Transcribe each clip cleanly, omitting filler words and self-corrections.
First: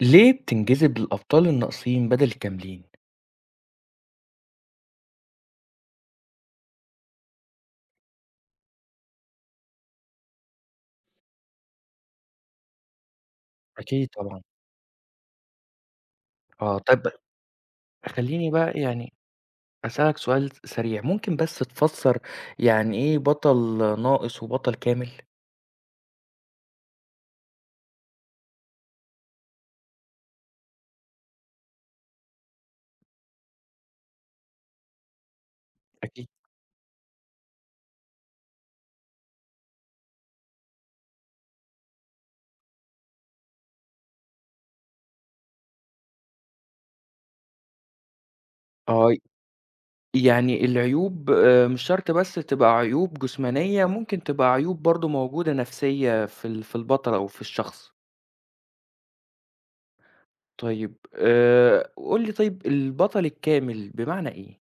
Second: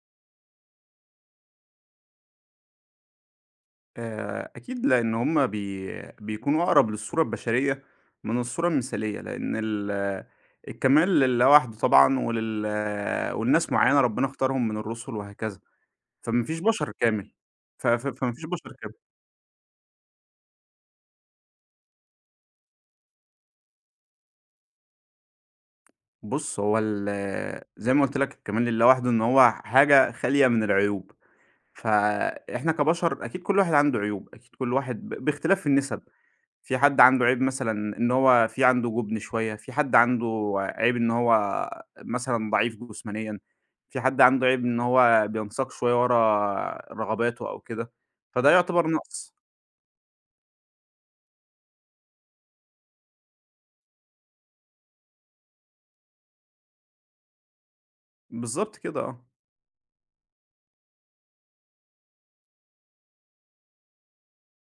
ليه بتنجذب للأبطال الناقصين بدل الكاملين؟ أكيد، لإن هُم بيكونوا أقرب للصورة البشرية من الصورة المثالية، لإن الكمال لله وحده طبعًا ولناس معيّنة أكيد ربنا طبعًا. اختارهم من الرُسُل وهكذا، فما فيش آه، بشر طب كامل، ف ف فما فيش خلّيني بقى بشر كامل. يعني أسألك سؤال سريع، ممكن بس تفسّر يعني إيه بطل ناقص وبطل كامل؟ بُص، هو زي ما قُلت لك الكمال لله وحده إن هو حاجة خالية من العيوب، فإحنا كبشر أكيد كل واحد عنده عيوب، أكيد كل واحد باختلاف النِسَب. أكيد. في حد عنده عيب مثلًا إن هو في عنده جُبن شوية، في حد عنده عيب إن هو مثلًا ضعيف جسمانيًا، في حد عنده عيب إن هو بينساق شوية ورا رغباته أو كده، فده يعتبر آه، نقْص. يعني العيوب مش شرط بس تبقى عيوب جسمانية، ممكن تبقى عيوب برضه موجودة نفسية في البطل أو في الشخص. بالضبط كده آه. طيب قُل لي طيب البطل الكامل بمعنى إيه؟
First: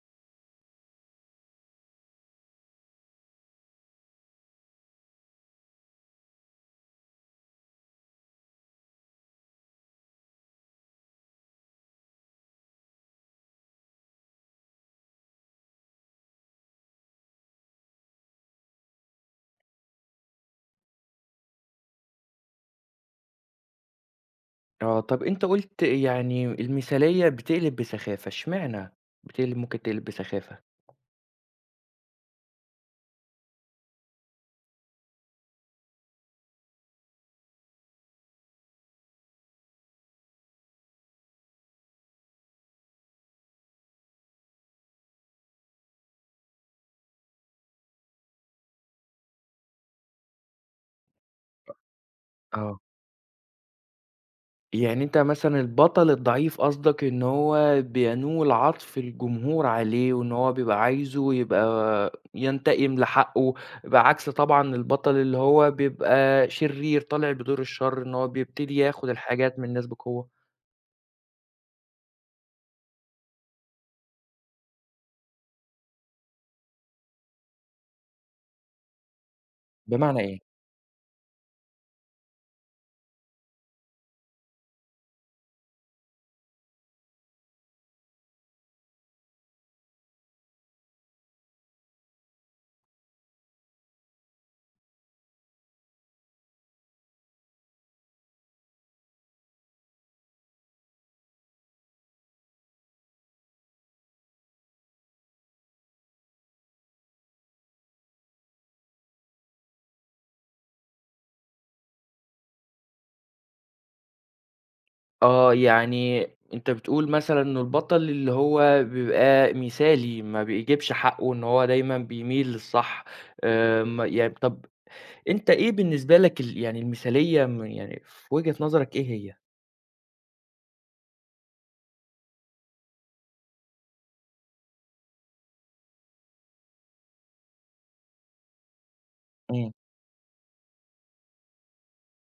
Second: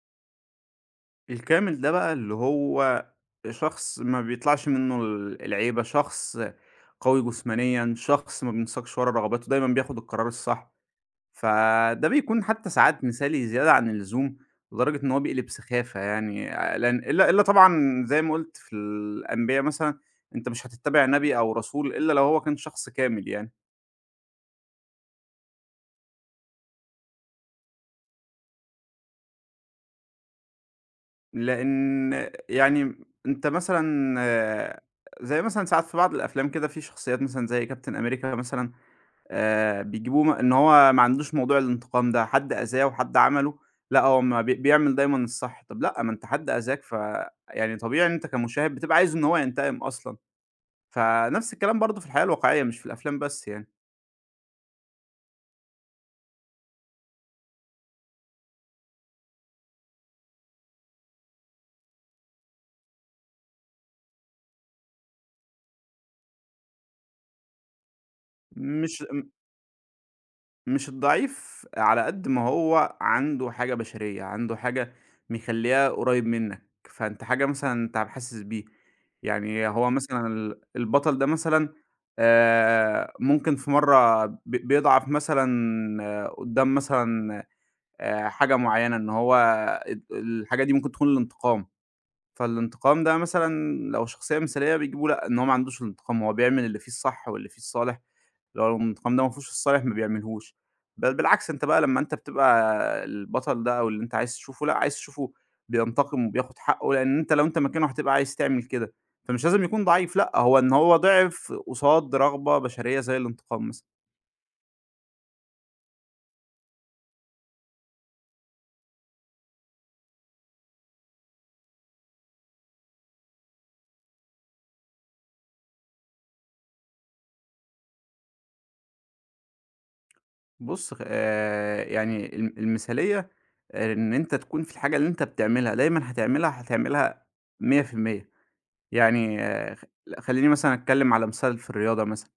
الكامل ده بقى اللي هو شخص ما بيطلعش منّه العيبة، شخص قوي جسمانيًا، شخص ما بينساقش ورا رغباته، دايمًا بياخُد القرار الصح. فده بيكون حتى ساعات مثالي زيادة عن اللزوم، لدرجة إن هو بيقلب سخافة يعني لأن إلا طبعًا زي ما قُلت في الأنبيا مثلًا، أنت مش هتتّبع نبي أو رسول إلا لو هو كان شخص كامل يعني، آه، طَب أنت قُلت يعني المثالية بتقلب بسخافة، اشمعنى ممكن تقلب بسخافة؟ لإن يعني أنت مثلًا زي مثلًا ساعات في بعض الأفلام كده في شخصيات مثلًا زي كابتن أمريكا مثلًا بيجيبوه إن هو ما عندوش موضوع الانتقام ده، حد أذاه وحد عمله لأ، هو ما بيعمل دايمًا الصح، طب لأ، ما أنت حد أذاك يعني طبيعي إن أنت كمشاهد بتبقى عايز إن هو ينتقم أصلًا، فنفس الكلام برضه في الحياة الواقعية مش آه. في الأفلام بس يعني، يعني أنت مثلًا البطل الضعيف قصدك إن هو بينول عطف الجمهور عليه، وإن هو بيبقى عايزه يبقى ينتقم لحقه، بعكس طبعًا البطل اللي هو بيبقى شرير طالع بدور الشر، إن هو بيبتدي مش ياخد الحاجات من الناس بقوة، مش الضعيف على قد ما هو عنده حاجة بشرية، عنده حاجة مخلّياه قريب منّك، فأنت حاجة مثلًا أنت حاسس بيه، يعني هو بمعنى مثلًا إيه؟ البطل ده مثلًا ممكن في مرّة بيضعف مثلًا قدّام مثلًا حاجة معيّنة إن هو اد الحاجة دي ممكن تكون الانتقام، فالانتقام ده مثلًا لو شخصية مثالية بيجيبوا لأ، إن هو ما عندوش الانتقام، هو بيعمل اللي فيه الصح واللي فيه الصالح. لو الانتقام ده ما فيهوش الصالح ما بيعملهوش، بل بالعكس أنت بقى لمّا أنت بتبقى البطل ده أو اللي أنت عايز تشوفه لأ، عايز تشوفه بينتقم وبياخد حقه، لإن أنت لو أنت مكانه هتبقى عايز تعمل كده، فمش لازم يكون ضعيف لأ، هو إن هو ضعف قصاد رغبة بشرية زي الانتقام مثلًا. آه، يعني أنت بتقول مثلًا إنه البطل اللي هو بيبقى مثالي، ما بيجيبش حقه، إن هو دايمًا بيميل للصح، آمم، يعني طب أنت إيه بالنسبة لك ال يعني المثالية يعني في وجهة نظرك إيه هي؟ بُص يعني المثالية إن أنت تكون في الحاجة اللي أنت بتعملها، دايمًا هتعملها، هتعملها 100%. يعني إمم. خلّيني مثلًا أتكلم على مثال في الرياضة مثلًا.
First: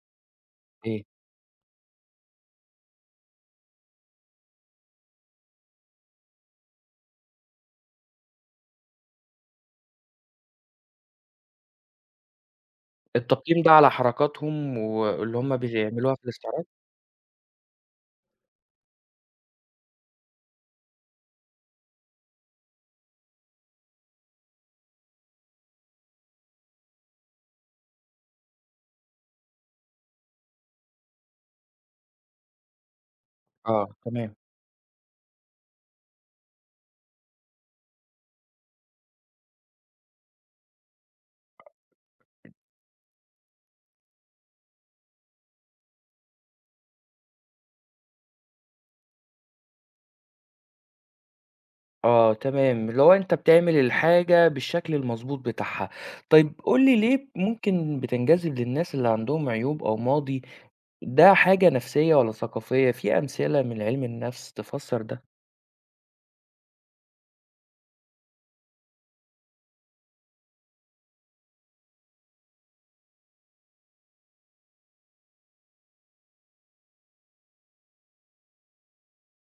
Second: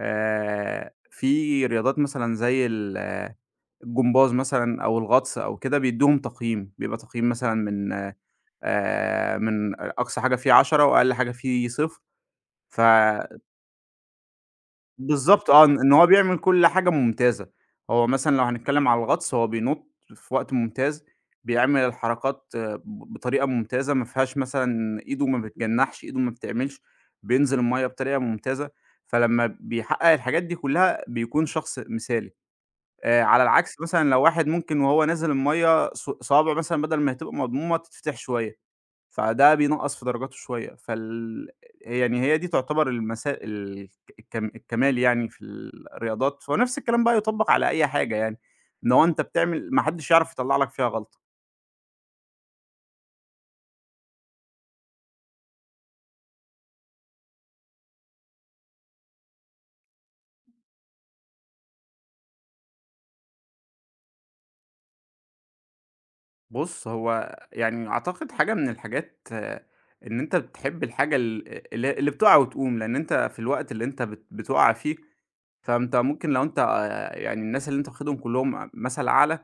إيه؟ في رياضات مثلًا زي ال آه، الجمباز مثلًا أو الغطس أو كده بيدّوهم تقييم، بيبقى تقييم مثلًا من من أقصى حاجة فيه 10 وأقل حاجة فيه صفر ف التقييم ده على حركاتهم واللي بالضبط هم آه، إن هو بيعملوها في بيعمل الاستعراض؟ كل حاجة ممتازة، هو مثلًا لو هنتكلم على الغطس هو بينط في وقت ممتاز، بيعمل الحركات بطريقة ممتازة ما فيهاش مثلًا إيده ما بتجنّحش، إيده ما بتعملش، بينزل المَيّة بطريقة ممتازة، فلمّا بيحقق الحاجات دي كلها بيكون شخص مثالي، على العكس آه، مثلًا لو تمام. واحد ممكن وهو نازل المَيّة صوابعه مثلًا بدل ما هتبقى مضمومة تتفتح شوية. فده بينقّص في درجاته شوية، يعني هي دي تعتبر المسا ال الكم الكمال يعني في الرياضات، ونفس الكلام بقى يُطبّق على أي حاجة يعني، إن هو أنت بتعمل ما حدش يعرف يطلّع لك فيها غلطة. آه، تمام، اللي هو أنت بتعمل الحاجة بالشكل المضبوط بتاعها. طيب قُل لي ليه ممكن بتنجذب للناس اللي عندهم عيوب أو ماضي، ده حاجة نفسية والّا ثقافية؟ في أمثلة من علم النفس تفسّر ده؟ بُص، هو يعني أعتقد حاجة من الحاجات إن أنت بتحب الحاجة ال اللي اللي بتُقع وتقوم، لإن أنت في الوقت اللي أنت بتُقع فيه فأنت ممكن لو أنت يعني الناس اللي أنت واخدهم كلّهم مثل أعلى،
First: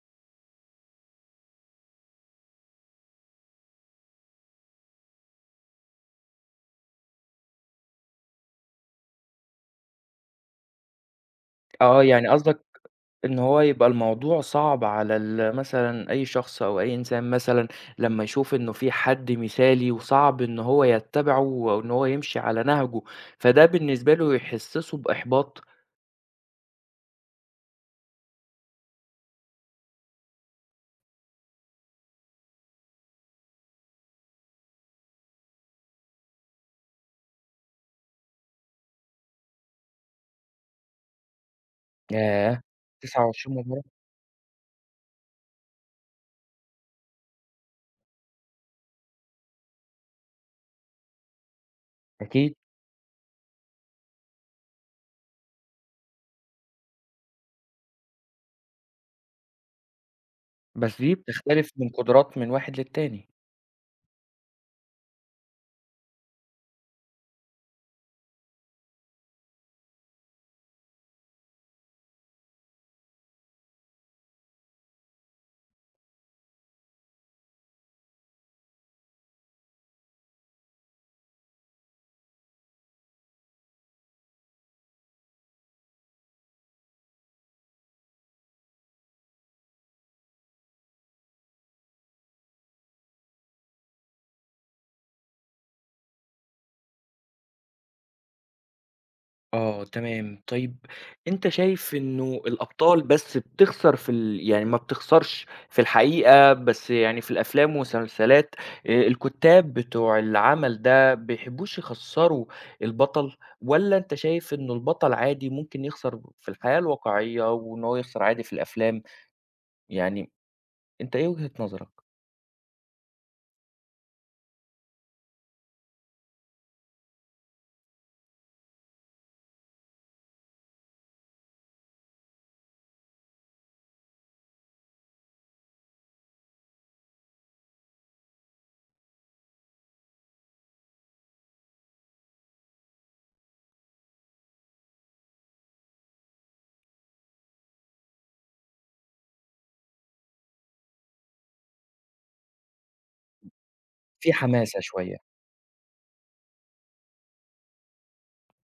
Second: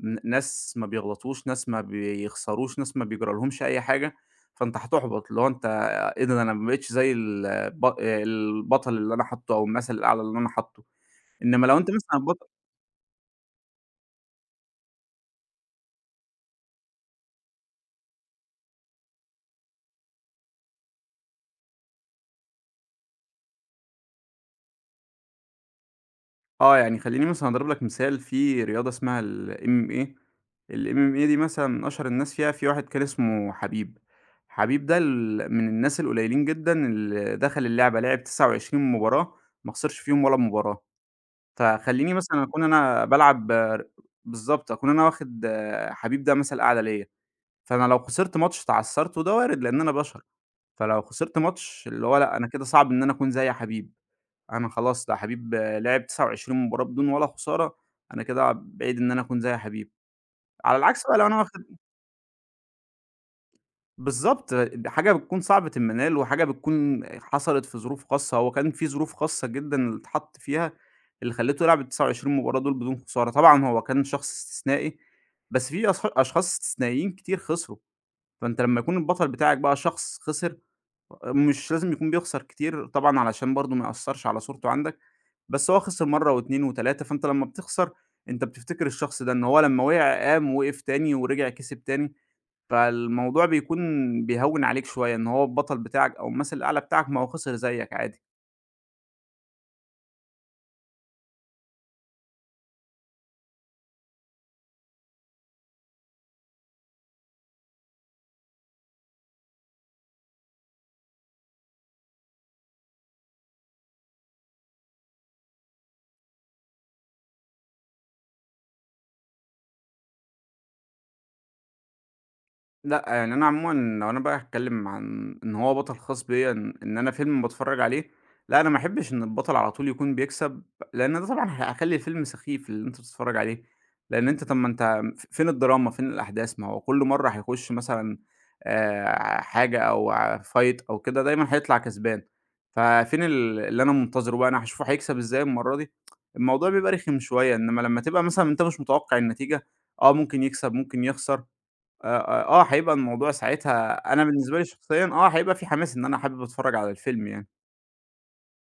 ناس ما بيغلطوش، ناس ما بيخسروش، ناس ما بيجرى لهمش أي حاجة، فأنت هتُحبَط، اللي هو أنت إيه ده أنا ما بقيتش زي البطل اللي أنا حاطّه أو المثل الأعلى اللي أنا حاطّه، إنما لو أنت آه، مثلًا يعني قصدك إن هو يبقى الموضوع صعب على مثلًا أي شخص أو أي إنسان مثلًا لمّا يشوف إنه في حد مثالي وصعب إن هو يتّبعه أو إن هو يمشي على نهجه، فده بالنسبة له يحسّسه بإحباط. يعني خلّيني مثلًا أضرب لك مثال في رياضة اسمها الMMA، الMMA دي مثلًا من أشهر الناس فيها في واحد كان اسمه حبيب، حبيب ده من الناس القليلين جدًا اللي دخل اللعبة، لعب 29 مباراة ما خسرش فيهم ولا مباراة، فخلّيني مثلًا ياه! أكون أنا بالعب 29 مباراة، بالضبط، أكون أنا واخد حبيب ده مثل أعلى ليّا، فأنا لو خسرت ماتش اتعثّرت وده وارد لإن أنا بشر، فلو خسرت ماتش اللي هو لأ، أنا أكيد، كده صعب إن أنا أكون زي حبيب. أنا خلاص ده حبيب لعب 29 مباراة بدون ولا خسارة، أنا كده بعيد إن أنا أكون زي حبيب. على بس العكس دي بقى لو أنا واخد بتختلف من قدرات من واحد للتاني. بالضبط، دي حاجة بتكون صعبة المنال وحاجة بتكون حصلت في ظروف خاصة، هو كان في ظروف خاصة جدًا اللي اتحط فيها اللي خلّيته يلعب ال29 مباراة دول بدون خسارة، طبعًا هو كان شخص استثنائي، بس في أشخاص استثنائيين كتير خسروا، فأنت لمّا يكون البطل بتاعك بقى شخص خسر مش لازم يكون بيخسر كتير طبعًا علشان برضه ما يأثّرش على صورته عندك، بس هو خسر مرّة و2 و3 فأنت لمّا بتخسر أنت بتفتكر الشخص ده، إن هو لمّا وقع قام وقف تاني ورجع كسب تاني، فالموضوع بيكون بيهوّن عليك شوية إن هو البطل بتاعك أو المَثل الأعلى بتاعك ما هو خسر زيّك عادي. آه، تمام. طيب أنت شايف إنه الأبطال بس بتخسر في ال يعني ما بتخسرش في الحقيقة، بس يعني في الأفلام والمسلسلات الكُتّاب بتوع العمل ده بيحبّوش يخسّروا البطل، والّا أنت شايف إنه البطل عادي ممكن يخسر في الحياة الواقعية وإن هو يخسر عادي في الأفلام؟ يعني أنت إيه وجهة نظرك؟ لأ، يعني أنا عمومًا لو أنا بقى هاتكلم عن إن هو بطل خاص بيّا إن أنا فيلم باتفرج عليه، لأ، أنا ما احبش إن البطل على طول يكون بيكسب، لإن ده طبعًا هيخلّي الفيلم سخيف اللي أنت بتتفرج عليه، لإن أنت طب ما أنت فين الدراما، فين الأحداث، ما هو كل مرة هيخش مثلًا حاجة أو fight أو كده دايمًا هيطلع كسبان، ففين اللي أنا منتظره بقى، أنا هاشوفه هيكسب إزاي المرة دي؟ الموضوع بيبقى رخم شوية، إنما لمّا تبقى مثلًا أنت مش متوقع النتيجة، ممكن يكسب، ممكن يخسر. هيبقى الموضوع ساعتها أنا في بالنسبة لي حماسة شخصيًا شوية. هيبقى في حماس إن أنا حابب أتفرّج على الفيلم يعني.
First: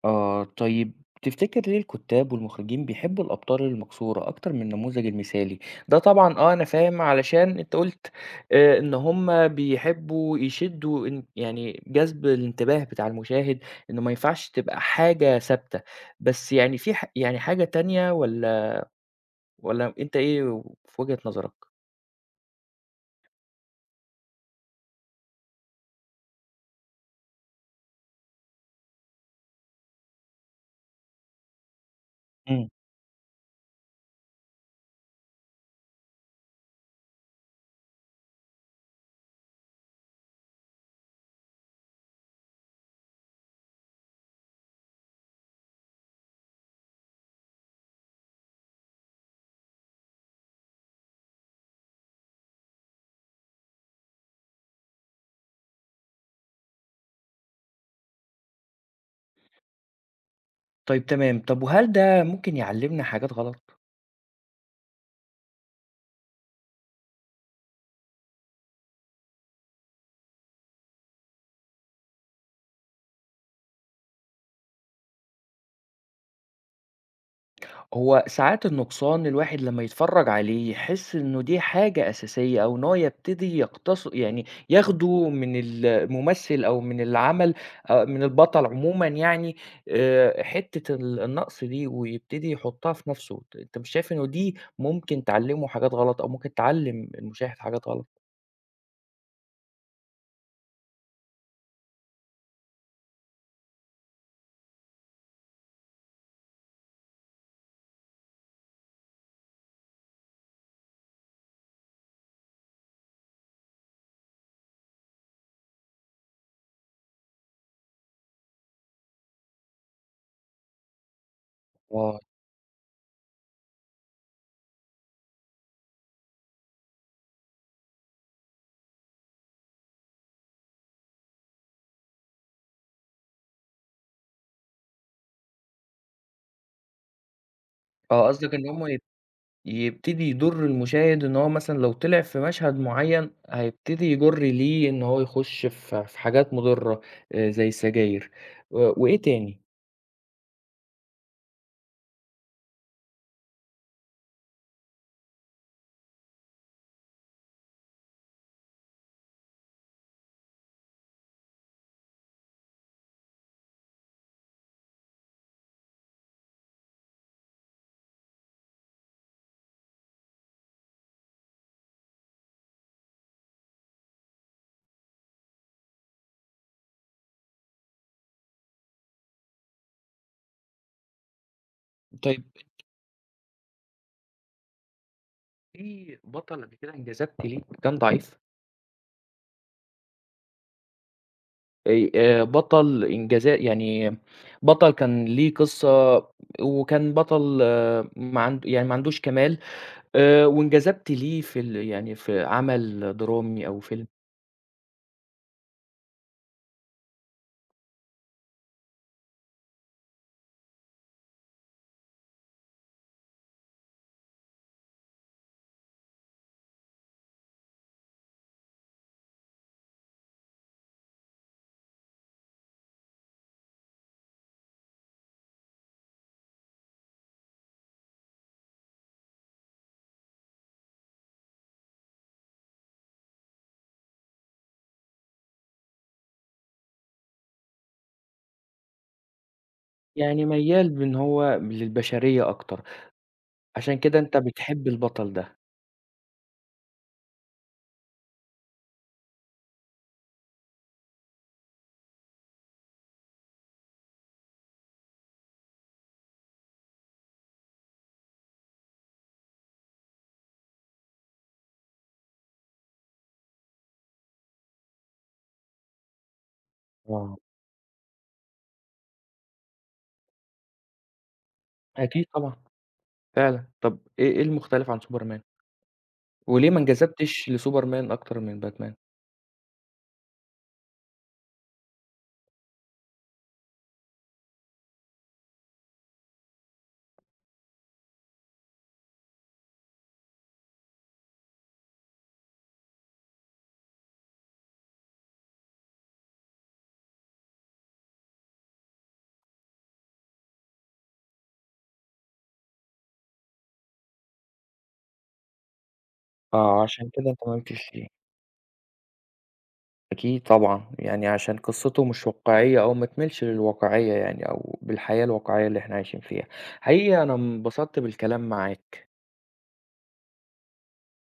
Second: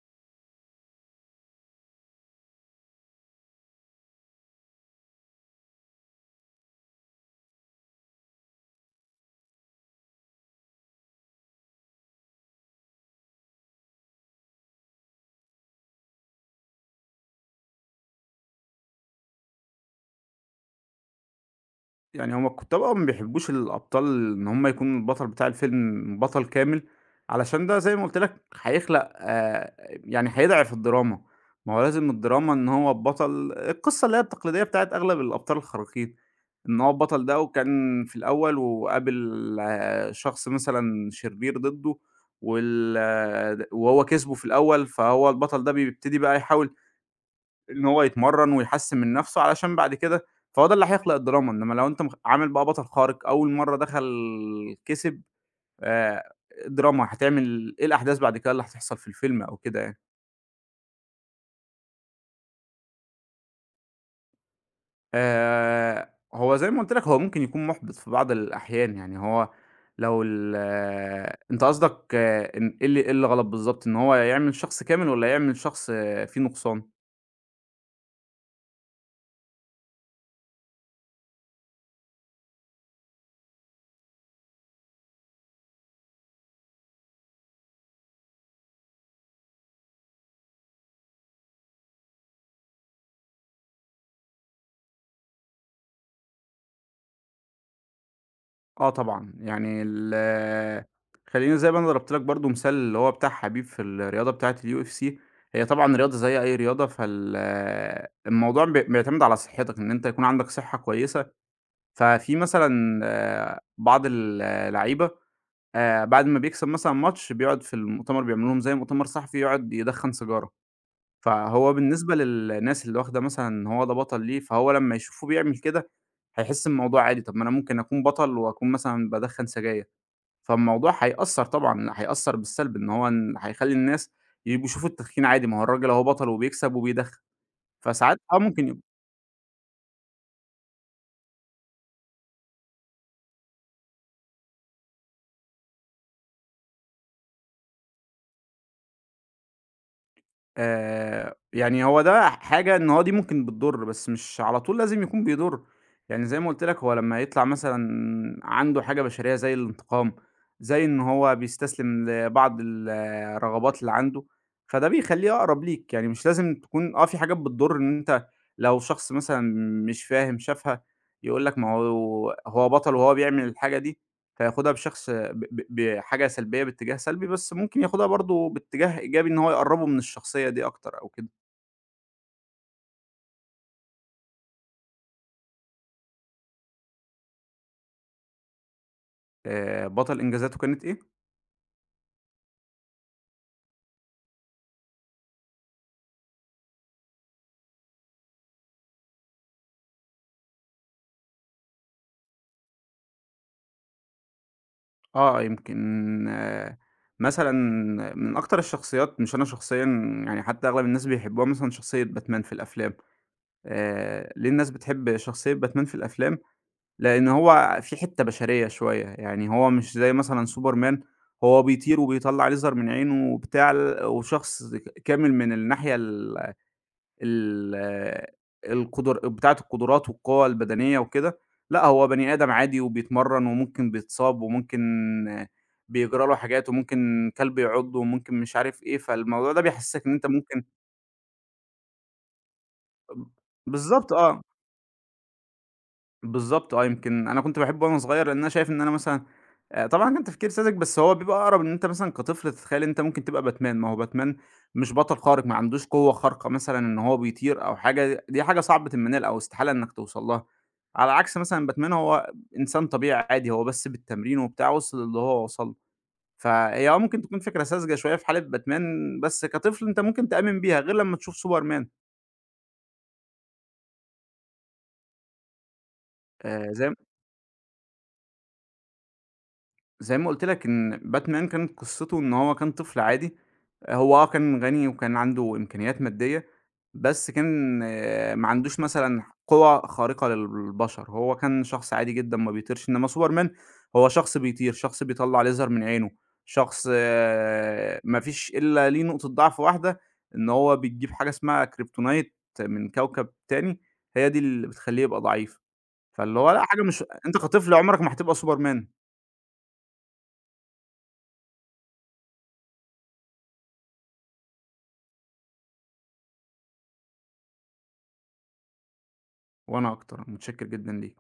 آه، طيب تفتكر ليه الكتاب والمخرجين بيحبوا الأبطال المكسورة أكتر من النموذج المثالي؟ ده طبعًا آه أنا فاهم علشان أنت قُلت إن هم بيحبوا يشدّوا إن يعني جذب الانتباه بتاع المشاهد، إنه ما ينفعش تبقى حاجة ثابتة، بس يعني في ح يعني حاجة تانية والّا أنت إيه في وجهة نظرك؟ يعني هُم الكُتّاب ما بيحبّوش الأبطال إن هُم يكونوا البطل بتاع الفيلم بطل كامل، علشان ده زي ما قُلت لك هيخلق يعني هيضعف الدراما، ما هو لازم الدراما إن إمم. هو البطل القصّة اللي هي التقليدية بتاعة أغلب الأبطال الخارقين، إن هو البطل ده وكان في الأول وقابل شخص مثلًا شرير ضدّه وال آه، وهو كسبه في الأول، فهو البطل ده بيبتدي بقى يحاول إن هو يتمرّن ويحسّن من نَفْسه علشان بعد كده فهو ده اللي هيخلق الدراما، إنّما لو أنت عامل بقى بطل خارق أول مرّة دخل كسب آآ دراما هتعمل إيه الأحداث بعد كده اللي هتحصل في الفيلم أو كده يعني. طيب تمام، طب وهل ده ممكن يعلّمنا حاجات غلط؟ هو زي ما قُلت لك هو ممكن يكون مُحبِط في بعض الأحيان، يعني هو لو ال آه، أنت قصدك إن إيه اللي غلط بالضبط، إن هو يعمل شخص كامل والّا يعمل شخص فيه نُقصان؟ هو ساعات النقصان الواحد لمّا يتفرّج عليه يحس إنه دي حاجة أساسية أو إن هو يبتدي يقتص يعني ياخده من الممثل أو من العمل من البطل عمومًا يعني حتّة النقص دي ويبتدي يحطها في نَفْسه، أنت مش شايف إنه دي ممكن تعلّمه حاجات غلط أو ممكن تعلّم المشاهد حاجات غلط؟ آه طبعًا، يعني خلّيني زي ما أنا ضربت لك برضه مثال اللي هو بتاع حبيب في الرياضة بتاعة الUFC هي طبعًا رياضة زي أي رياضة، الموضوع بيعتمد على صحتك، إن أنت يكون عندك صحة كويسة، ففي مثلًا بعض اللعيبة بعد ما بيكسب مثلًا ماتش بيقعد في المؤتمر بيعملوا لهم زي مؤتمر صحفي يقعد يدخّن سيجارة، فهو بالنسبة آه، للناس اللي واخدة مثلًا إن هو ده بطل ليه، فهو لما يشوفه بيعمل كده هيحس الموضوع عادي، طب ما أنا ممكن أكون بطل وأكون مثلًا بادخّن سجاير. فالموضوع هيأثّر طبعًا، هيأثّر بالسلب إن هو هيخلّي الناس يبقوا يشوفوا التدخين عادي، ما هو الراجل أهو بطل وبيكسب وبيدخن، فساعات آه، قصدك إن ممكن هم يبتدي يضر المشاهد إن هو مثلًا لو طلع في مشهد معيّن هيبتدي يجُر ليه إن هو يخش في حاجات مضرة زي السجاير، وإيه تاني؟ يعني هو ده حاجة إن هو دي ممكن بتضُر، بس مش على طول لازم يكون بيضُر، يعني زي ما قُلت لك هو لمّا يطلع مثلًا عنده حاجة بشرية زي الانتقام، زي إن هو بيستسلم لبعض الرغبات اللي عنده، فده بيخلّيه أقرب ليك، يعني مش لازم تكون في حاجات بتضُر إن أنت لو شخص مثلًا مش فاهم شافها يقول لك ما هو هو بطل وهو بيعمل الحاجة دي، كان هياخدها بشخص ب ب بحاجة سلبية باتجاه سلبي، بس ممكن ياخدها برضه باتجاه إيجابي إن هو يقرّبه من الشخصية دي أكتر أو كده. طيب في بطل قبل كده انجذبتِ ليه كان ضعيف؟ بطل إنجازاته كانت إيه؟ بطل إنجازا يعني بطل كان ليه قصة وكان بطل آه، ما عندوش كمال وانجذبتِ ليه في ال يعني في عمل درامي أو فيلم، آه، يمكن مثلًا من أكتر الشخصيات مش أنا شخصيًا يعني حتى أغلب الناس بيحبوها مثلًا شخصية باتمان في الأفلام. ليه الناس بتحب شخصية باتمان في الأفلام؟ لإن هو فيه حتّة بشرية شوية، يعني هو مش زي مثلًا سوبرمان هو بيطير وبيطلّع ليزر من عينه وبتاع وشخص كامل من الناحية ال ال القدر بتاعة القدرات والقوة البدنية وكده، لأ هو بني آدم عادي وبيتمرّن وممكن بيتصاب وممكن آه، بيجرى له حاجات وممكن كلب يعضه وممكن مش عارف إيه، فالموضوع ده بيحسّسك إن أنت يعني ممكن ميّال بإن هو للبشرية أكتر. عشان بالضبط كده أنت آه. بتحب البطل ده. بالضبط آه، يمكن أنا كنت باحبه وأنا صغير، لإن أنا شايف إن أنا مثلًا طبعًا كان تفكير ساذج، بس هو بيبقى أقرب إن أنت مثلًا كطفل تتخيل إن أنت ممكن تبقى باتمان، ما هو باتمان مش بطل خارق، ما عندوش قوة خارقة مثلًا إن هو بيطير أو حاجة، دي حاجة صعبة المنال أو استحالة إنك توصل لها، على عكس مثلًا باتمان هو إنسان طبيعي عادي، هو بس بالتمرين وبتاع وصل للي هو وصل له، فهي ممكن آه. تكون فكرة ساذجة شوية في حالة باتمان، بس كطفل أنت ممكن تآمن بيها، غير لمّا تشوف سوبرمان أكيد طبعًا، فعلًا. طب إيه المختلف عن سوبرمان؟ آآ، وليه ما زي انجذبتش لسوبرمان أكتر من باتمان؟ زي ما قُلت لك إن باتمان كانت قصته إن هو كان طفل عادي هو كان غني وكان عنده إمكانيات مادية، بس كان ما عندوش مثلًا قوى خارقة للبشر، هو كان شخص عادي جدًا ما بيطيرش، إنما سوبرمان هو شخص بيطير، شخص بيطلّع ليزر من عينه، شخص ما فيش إلا ليه نقطة ضعف واحدة، إن هو بيجيب حاجة اسمها كريبتونايت من كوكب تاني، هي دي اللي بتخلّيه يبقى ضعيف، فاللي هو لأ حاجة آه، مش عشان كده أنت أنت ما كطفل قُلتش عمرك ليه. ما هتبقى سوبرمان، أكيد طبعًا، يعني عشان قصته مش واقعية أو ما تميلش للواقعية يعني أو بالحياة الواقعية اللي إحنا عايشين فيها. حقيقي أنا انبسطت بالكلام معاك. وأنا أكتر، متشكر جدًا ليك.